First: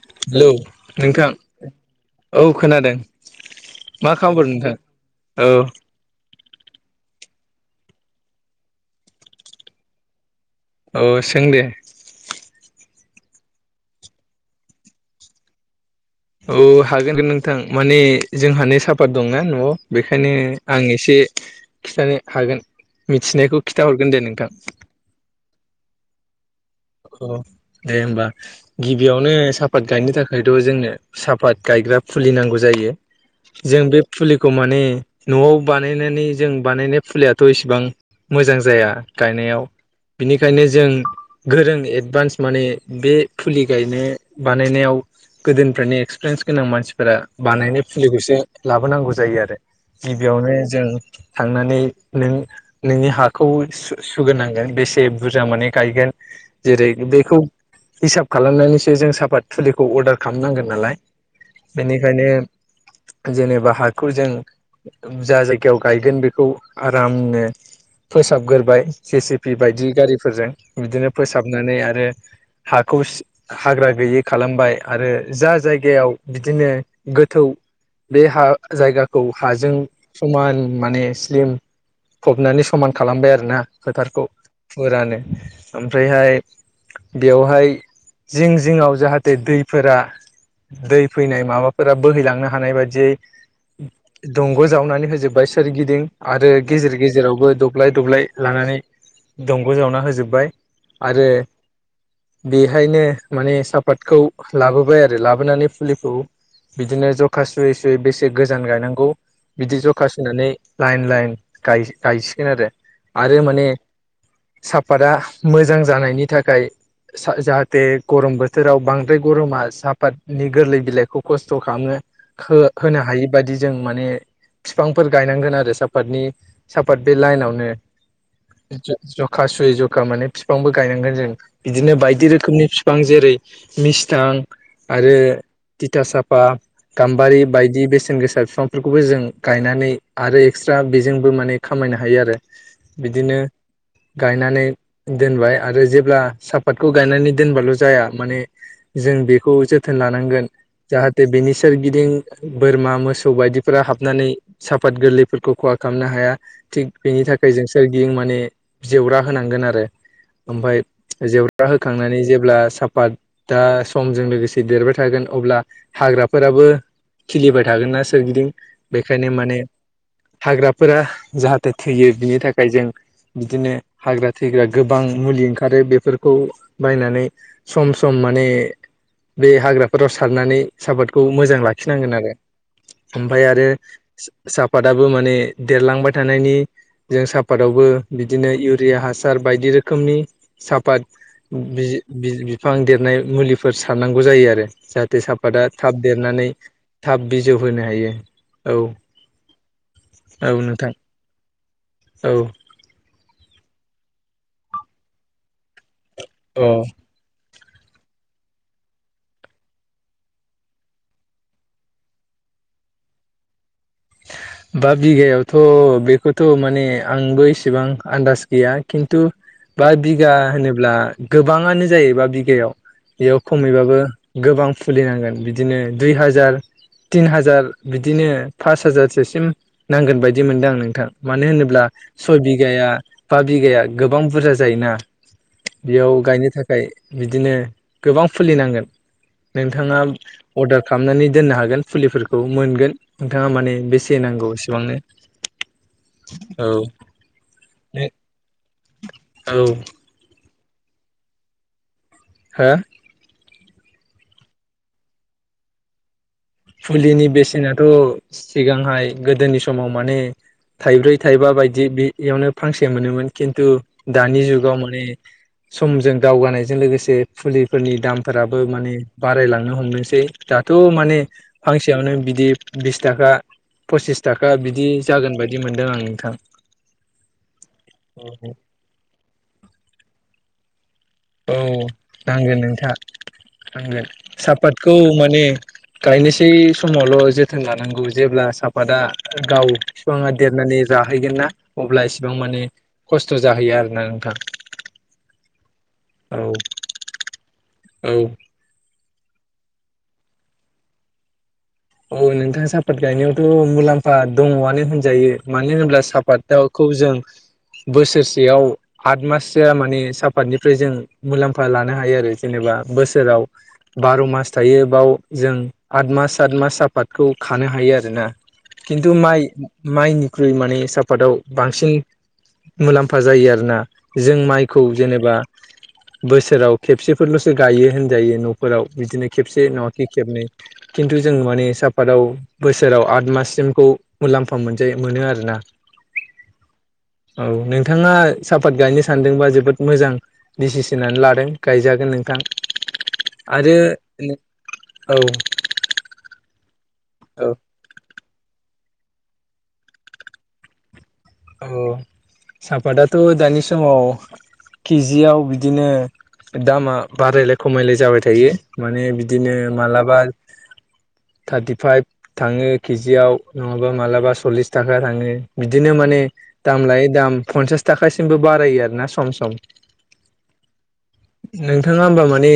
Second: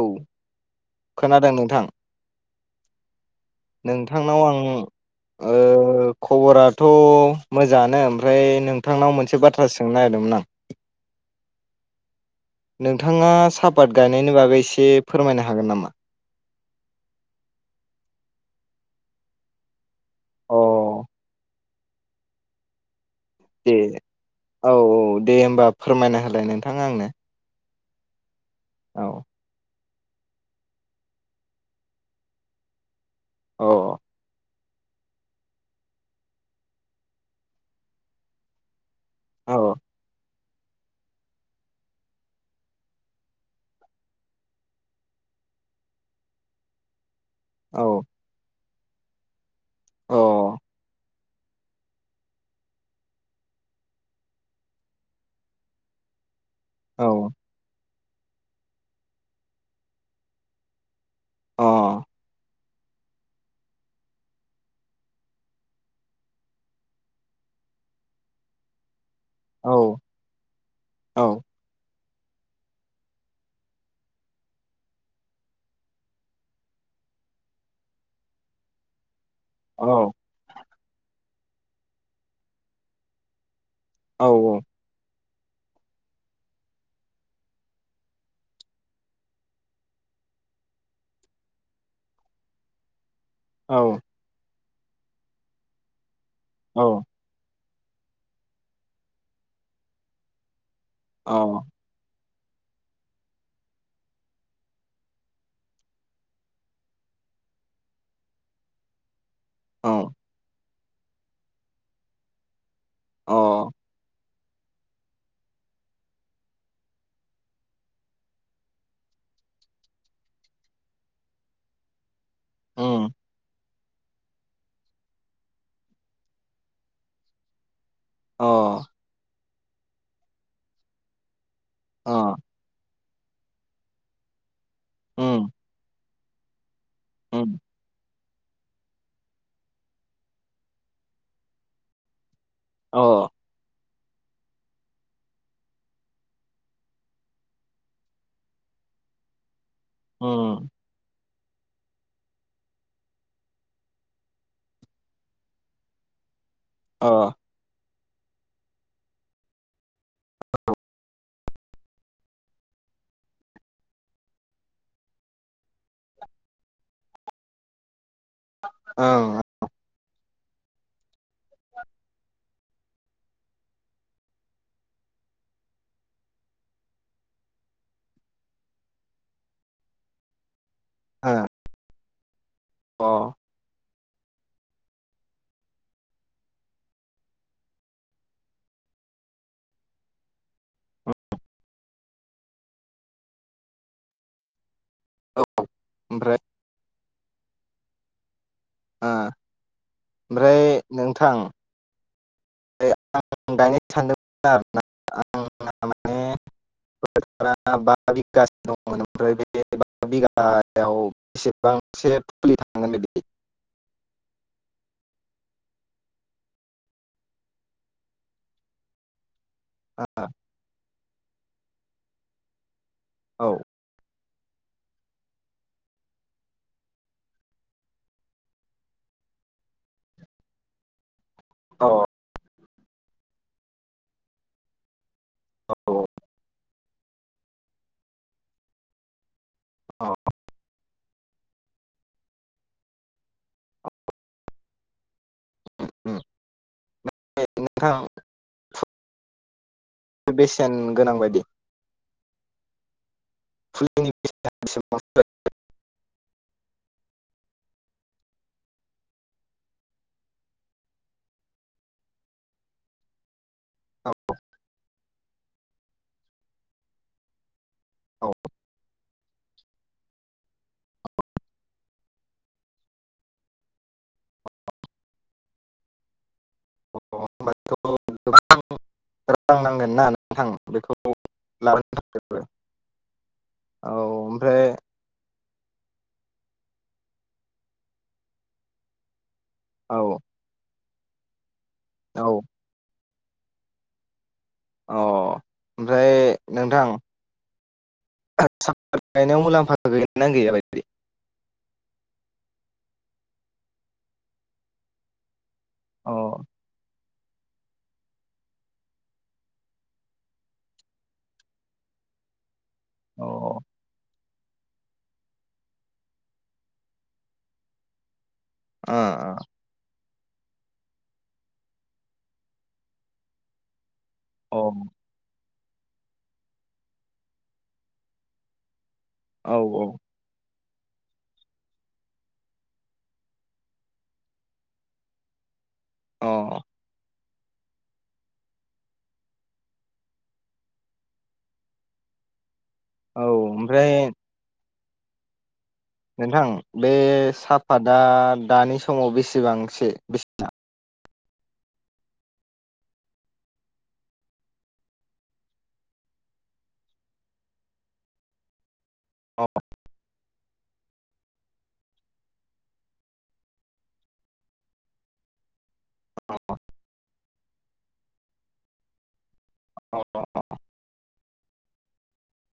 औ हेलौ नोंथां खोनादों नोंथां औ खोनादों मा नोंथांनाव खबर आं नोंथां औ ओह खबराथ' मोजाङानो ओमफ्राय नोंथांनाव मोनसे बाथ्रा सोंनो नागिरदोंमोन आं औ सों दे नोंथाङा सापात गायनायनि बागै एसे फोरमायनो हागोन नामा औ हागोन नोंथां माने जोंहानि साफात दंना न'आव बेखायनो अ आं एसे खिन्थानो हागोन मिथिनायखौ दे खिथाहरगोन दे नोंथां औ दे होमबा फोरमायना होलाय नोंथां औ दे होमबा औ गिबियावनो साफ सापात गायनो थाखायथ' जोंनो सापात गायग्रा फुलि नांगौ जायो जों औ बे फुलि खौ माने न'आव बानायनानै जों बानायनाय फुलिायथ' इसेबां मोजां जाया औ गायनायाव बिनिखायनो जों गोरों एडभान्स माने बे फुलि गायनो बानायनायाव । गोदोनिफ्रायनि एक्सपिरियेन्स गोनां मानसिफोरा बानायनाय औ फुलिखौसो लाबोनांगौ जायो आरो औ गिबियावनो जों थांनानै नों नोंनि हाखौ सु-सुग्रोनांगोन बेसे बुरजा माने गायगोन । जेरै औ बेखौ हिसाब खालामनानैसो जों साफात फुलिखौ अर्डार खालामनांगोन नालाय । अ बेनिखायनो जेनेबा हाखौ जों जा जायगायाव गायगोन बेखौ आरामनो फोसाबग्रोबाय जेसिपि औ बायदि गारिफोरजों बिदिनो औ फोसाबनानै आरो हाखौ सि हाग्रा गैयि खालामबाय आरो जा जायगायाव बिदिनो गो गोथौ बे हा जायगा खौ हाजों समान माने स्लिम फबनानै समान खालामबाय आरोना । औ फोथारखौ फोरानो ओमफ्रायहाय बेवहाय जिं जिङाआव जाहाथे दैफोरा दै फैनाय माबाफोरा बोहैलांनो हानाय बादियै दंग' जावनानै होजोबबाय सोरगिदिं आरो गेजेर औ गेजेरावबो द ब्लाय दब्लाय लानानै दंग' जावना होजोब्बाय आरो औ औ बेहायनो माने सापातखौ लाबोबाय आरो लाबोनानै फुलिखौ बिदिनो जखा सुयै सुयै बेसे गोजान गायनांगौ बिदि जखा सुनानै लाइन लाइन गाय गायसिगोन आरो । आरो माने अ साफादा मोजां जानायनि थाखाय जाहाथे गरम बोथोराव बांद्राय गरमा साहापादनि गोरलै बिलाइखौ खस्थ' खालामो हो होनो उम हायि बायदि जों माने फिफांफोर गायनांगोन आरो सापातनि साफात बे लाइनावनो अ जखा सुयै जखा माने बिफांबो गायनांगोन जों बिदिनो बायदि अ रोखोमनि बिफां जेरै मिस्थां आरो उम थिथा साफा गाम्बारि उम बायदि बेसेन गोसा फिसा बिफांफोरखौबो जों गायनानै आरो एक्सट्रा बेजोंबो माने खामायनो हायो आरो। अ बिदिनो गायनानै दोनबाय आरो जेब्ला सापातखौ गायनानै दोनबाल' जाया माने जों बेखौ जो थोन लानांगोन उम जाहा थे बेनि सोरगिदिं बोरमा मोसौ बायदिफोरा हाबनानै साफात गोरलैफोरखौ खहा खालामनो हाया थिग बेनि अ थाखाय जों सोरगिदिं माने जेवरा होनांगोन आरो। [inaudible] ओमफ्राय जेवरा होखांनानै जेब्ला साफातदा समजों लोगोसे देरबाय थागोन अ ब्ला हाग्राफोराबो खिलिबाय थागोन ना सोरगिदिं बेखायनो ओं माने हाग्राफोरा जाहाथे थैयो बिनि थाखाय जों बिदिनो हाग्रा थैग्रा गोबां मुलि ओंखारो बेफोरखौ बायनानै सम सम माने बे हाग्राफोराव सारनानै सापर्टखौ ओ अ मोजां लाखिनांगोन आरो औ ओमफ्राय आरो साफादाबो माने देरलांबाय थानायनि जों साफादावबो बिदिनो इउरिया हासार बायदि रोखोमनि साफात बि-बि-बिफां देरनाय मुलिफोर सारनांगौ जायो आरो। जाहाथे साफाादा थाब ओमफ्राय देरनानै थाब बिजौ होनो हायो। औ आ ओमफ्राय नोंथां औ आं गायनो सानदोंमोन आरो ना अ आं [unintelligible] बे [unintelligible] बिगायाव बेसेबांसो फुलि थानांगोन बिदि बा बिगायावथ' बेखौथ' माने आंबो इसेबां आन्दास गैया खिन्थु बा औ बिगा होनोब्ला गोबाङानो जायो बा बिगायाव बेयाव औ खमैबाबो गोबां फुलिनांगोन बिदिनो दुइ हाजार तिन हाजार बिदिनो फास हाजारसोसिम नांगोन बायदि मोनदों आं नोंथां मानो होनोब्ला औ सय बि बिघा बा बिघा गोबां बुरजा जायोना बेयाव गायनो थाखाय थाखाय बिदिनो गोबां फुलि नांगोन नोंथाङा औ अर्डार खालामनानै दोननो हागोन फुलिफोरखौ मोनगोन नोंथाङा माने बेसे नांगौ एसेबांनो। [inaudible] औ नोंथां औ बेसेन गोनां बायदि हा? [unintelligible] फुलिनि बेसेनाथ' सिगांहाय गोदोनि समाव माने थाइब्रै थाइबा बायदि बेयावनो फांसे मोनोमोन खिन्थु दानि जुगाव माने समजों दावगानायजों लोगोसे फुलि फोरनि औ दामफोराबो माने बारायलांनो हमनोसै दाथ' माने फांसेयावनो बिदि बिस थाखा पसिस थाखा बिदि जागोन बायदि मोनदों आं नोंथां। [unintelligible] नोंथां बेखौ औ लाबोनो थाखायबो नांगोन नोंथां औ नांगोन ओमफ्राय साहापातखौ माने गायनोसै समावल' जोथोन लानांगौ जेब्ला साफादा गाव औ फिफाङा देरनानै जाहैगोन ना अब्ला इसिबां औ माने खस्थ' जाहैयो आरोना नोंथां। अ ओमफ्राय औ नोंथां औ [unintelligible] गायनायाव मुलाम्फा गैयाना गैयाबायदि? औ नोंथाङा सापात गायनायावथ' मुलाम्फा दङआनो होनजायो। मानो होनब्ला अ सापात दाउखौ जों [inaudible] बोसोरसेयाव आद माससोआ माने साफातनिफ्राय जों मुलाम्फा लानो हायो आरो जेनेबा औ बोसोराव बार' मास थायो बाव जों आठ मास सात मास आपाादखौ खानो हायो आरोना खिन्थु माइ माइनि ख्रुइ माने साफातआव बांसिन मुलाम्फा जायो आरोना जों ओ माइखौ जेनेबा बोसोराव खेबसेफोरल'सो गायो होनजायो न'फोराव बिदिनो औ खेबसे औ नङाखि खेबनै खिन्थु जों माने सापाताव बोसोराव आद माससिमखौ मुलाम्फा मोनजायो मोनो आरोना अ औ नोंथाङा सापात गायनो सानदोंबा जोबोद मोजां डिसिसननानै लादों गायजागोन। नोंथां। औ आरो ओमफ्राय औ। नोंथां बे औ साफादा दानि सम समाव बेसेबांसो बेसेना? औ सापाताथ' दानि समाव किजियाव बिदिनो दामा बारायलाय खमायलाय जाबाय थायो। माने औ बिदिनो मालाबा [inaudible] थार्टिफाइभ थाङो किजियाव नङाबा मालाबा सल्लिस थाखा थाङो बिदिनो माने दाम लायो दाम पन्सास थाखासिमबो बारायो आरो ना सम सम। अ। नोंथाङा होमबा माने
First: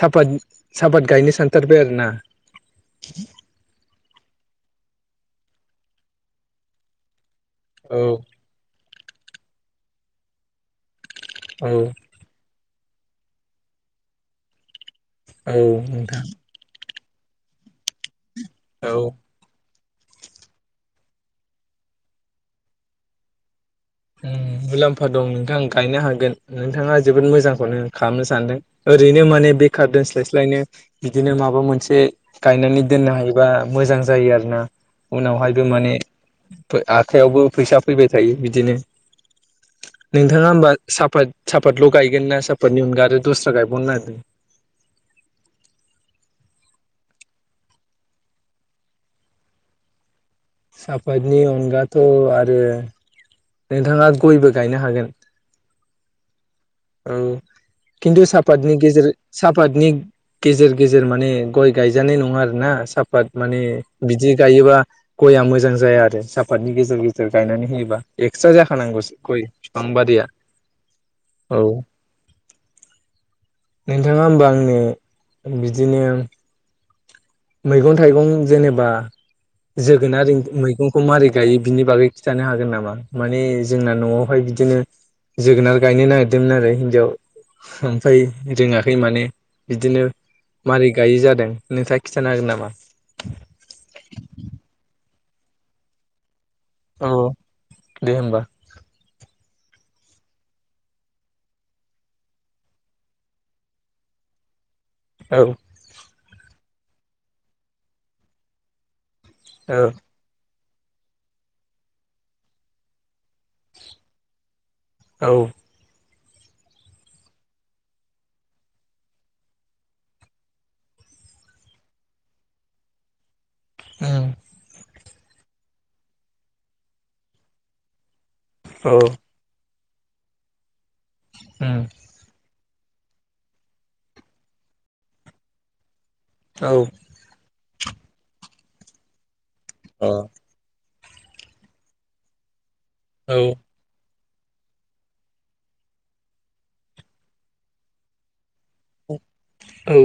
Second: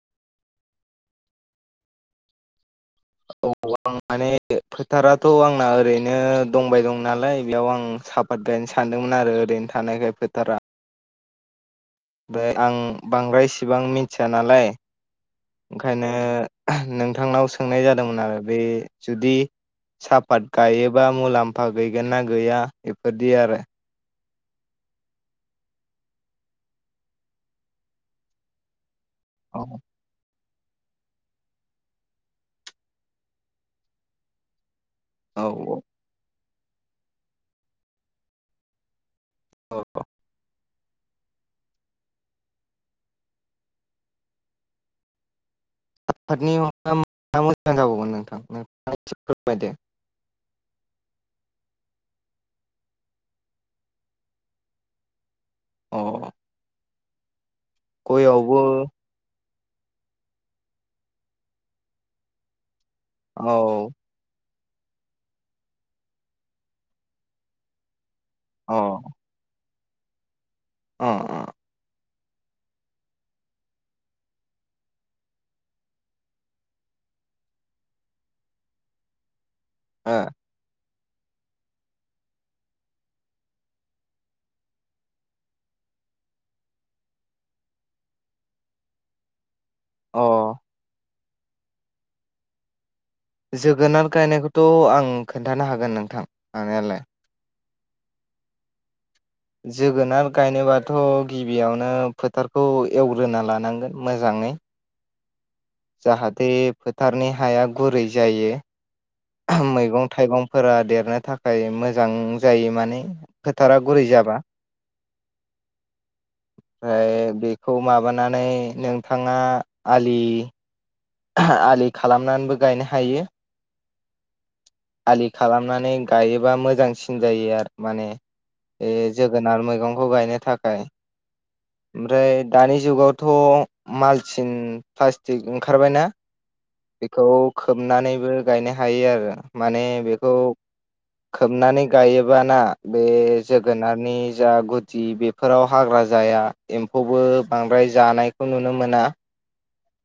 साफत साफात गायनो सानथारबाय आरोना? औ आं माने फोथाराथ' आंना ओरैनो दंबाय दं नालाय बेयाव आं औ साफात गायनो सानदोंमोन आरो ओरैनो थानायखाय फोथारा। औ। ओमफ्राय आं बांद्रायसेबां मिथिया नालाय औ ओंखायनो नोंथां नोंथांनाव सोंनाय जादोंमोन आरो बे औ जुदि साफात गायोबा मुलाम्फा गैगोन ना गैया बेफोरदि आरो। मुलाम्फा दं नोंथां गायनो हागोन नोंथाङा जोबोद मोजांखौनो खालामनो सानदों। ओरैनो माने औ बेखार दोनस्लायस्लायनो बिदिनो माबा मोनसे गायनानै दोननो हायोबा मोजां जायो आरो ना। औ उनावहायबो माने आखायावबो फैसा फैबाय थायो बिदिनो। औ नोंथाङा होमबा साफात साफातल' गायगोन ना साफातनि अनगा आरो दस्रा गायबावनो नागिरदों? आफादनि मोजां जाबौमोन नोंथां नोंथा फोरमायदो [unintelligible] साफातनि अनगाथ' आरो नोंथाङा गयबो गायनो हागोन। अ। औ खिन्थु गयावबो सापातनि गेजेर सापातनि गेजेर गेजेर माने गय गायजानाय नङा आरोना साफात माने औ बिदि गायोबा गया मोजां जाया आरो साफातनि गेजेर गेजेर गायनानै होयोबा। एक्सट्रा जाखा नांगौ गय फिफां बारिया। अ अ। औ। नोंथाङा होमबा आंनि बिदिनो मैगं-थाइगं जेनेबा अ जोगोनार मैगं खौ मारै गायो बिनि बागै खिन्थानो हागोन नामा माने जोंना न'आवहाय बिदिनो जोगोनार गायनो नागिरदोंमोन आरो हिन्जाव, ओमफ्राय रोङाखै माने। बिदिनो अ मारै गायो जादों। नोंथाङा खिथानो हागोन नामा? जोगोनार गायनायखौथ' आं खोन्थानो हागोन नोंथां हानायालाय। औ दे होमबा। जोगोनार गायनोबाथ' गिबियावनो फोथारखौ एवग्रोना लानांगोन मोजां ङै। औ। जाहाथे फोथारनि हाया गुरै जायो। औ मैगं थाइगं फोरा देरनो थाखाय मोजां जायो माने फोथारा गुरै जाबा। औ। ओमफ्राय बेखौ माबानानै नोंथाङा आलि आलि खालामनानैबो गायनो हायो। औ। आलि खालामनानै गायोबा मोजांसिन जायो आरो माने। बे औ जोगोनार मैगंखौ गायनो थाखाय। उम ओमफ्राय दानि जुगावथ' मालसिन प्लासटिक ओंखारबायना। औ बेखौ खोबनानैबो गायनो हायो आरो। माने अ बेखौ खोबनानै गायोबाना बे औ जोगोनारनि जा गुदि बेफोराव हाग्रा जाया एम्फौबो बांद्राय जानाय खौ नुनो मोना। औ।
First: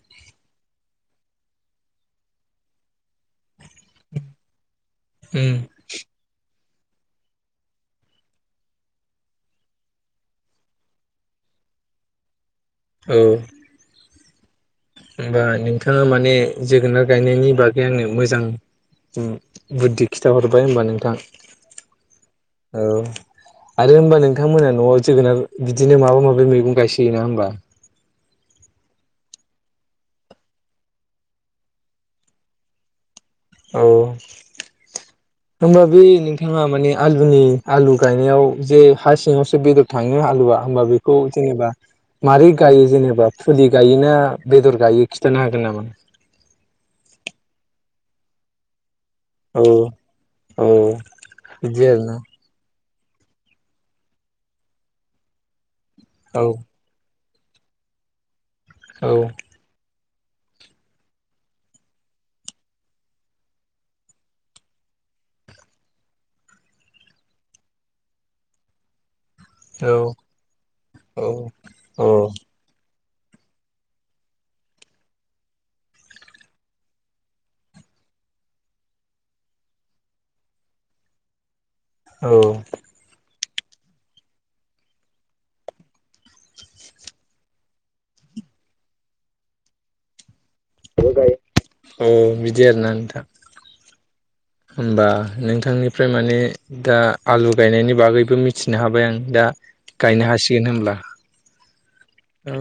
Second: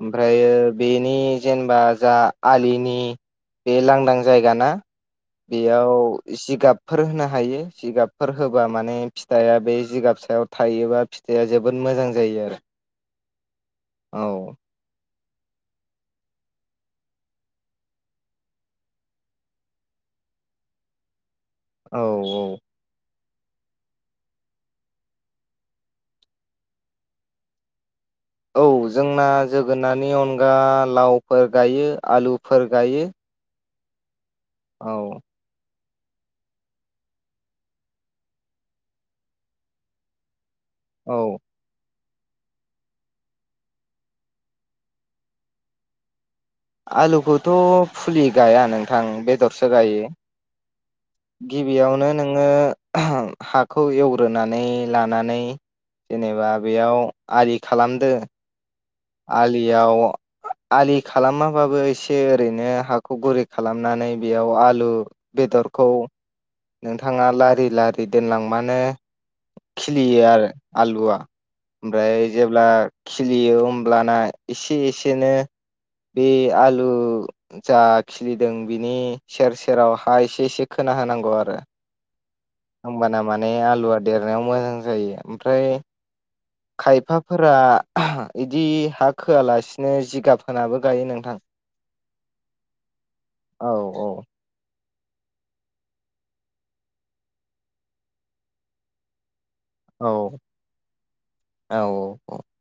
ओमफ्रायो बेनि जेनेबा जा आलिनि बे लांदां जायगा ना उम बेयाव जिगाब फोर होनो हायो। जिगाबफोर होबा माने फिथाइआ बे जिगाब सायाव थायोबा फिथाइआ जोबोद मो मोजां जायो आरो। औ। औ होम्बा नोंथाङा माने जोगोनार गायनायनि बागै आंनो मोजां बुद्धि खिथाहरबाय होमबा नोंथां। औ-औ औ आरो होम्बा नोंथांमोना न'आव जोगोनार बिदिनो माबा माबि मैगं गायसोयो नामा होमबा? औ जोंना जोगोनारनि अनगा लावफोर गायो आलुफोर गायो। औ औ होमबा बे नोंथाङा माने आलुनि आलु गायनायाव जे हा सिङावसो बेदर थाङो आलुआ होम्बा बेखौ औ जेनेबा मारै गायो जेनेबा फुलि गायोना बेदर गायो खिथानो हागोन नामा? आलुखौथ' फुलि गाया नोंथां औ बेदरसो गायो। औ बिदि गिबियावनो आरोना नोङो हाखौ एवग्रोनानै लानानै औ जेनेबा बेयाव आलि खालामदो औ आलियाव आलि खालामाबाबो एसे ओरैनो हाखौ गुरि खालामनानै बेयाव आलु बेदरखौ नोंथाङा लारि लारि दोनलांबानो औ खिलियो आरो आलुआ औ औ ओमफ्राय जेब्ला खिलियो अब्लाना एसे एसेनो बे आलु जा खिलिदों बिनि सेर सेराव हा एसे एसे खो ना होनांगौ आरो औ होम्बाना माने आलुआ देरनायाव मोजां जायो। ओमफ्राय खायफाफोरा इदि हा खोआलासिनो जिगाब होनाबो गायो नोंथां [unintelligible] बिदि आरोना नोंथां। औ होमबा नोंथांनिफ्राय माने दा आलु गायनायनि बागैबो मिथिनो हाबाय आं दा। औ गायनो हासिगोन होनब्ला औ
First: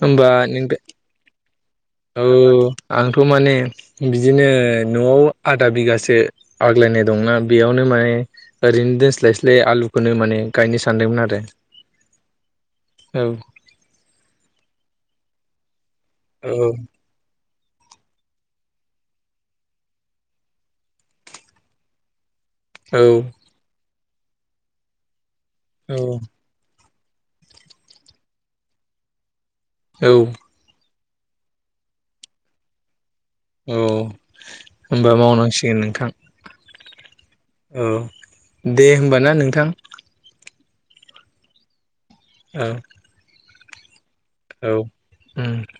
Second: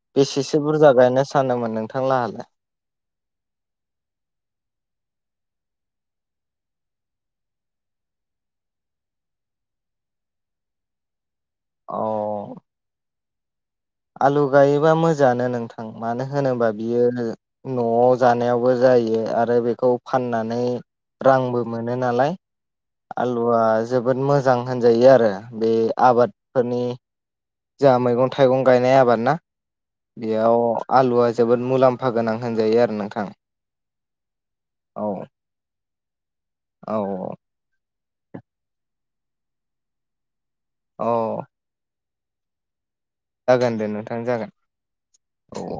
होमबा बेसेसो [unintelligible] बुरजा गायनो सानदोंमोन नोंथां औ लाहालाय आंथ' माने बिदिनो न'आव आधा बिगासो आग्लायनाय दंना बेयावनो माने ओरैनो दोनस्लायस्लाय आलुखौनो माने गायनो सानदोंमोन आरो औ औ आलु गायोबा मोजाङानो नोंथां मानो होनोबा बियो न'आव जानायावबो जायो आरो बेखौ फाननानै रांबो मोनो नालाय औ आलुआ जोबोद मोजां होनजायो आरो बे औ आबादफोरनि जोंहा मैगं थाइगं गायनाय आबाद ना औ बेयाव आलुआ जोबोद मुलाम्फा गोनां होनजायो आरो नोंथां औ औ होनबा मावनांसिगोन नोंथां औ औ दे होमब ना नोंथां औ औ जागोन दे नोंथां जागोन औ उम औ-औ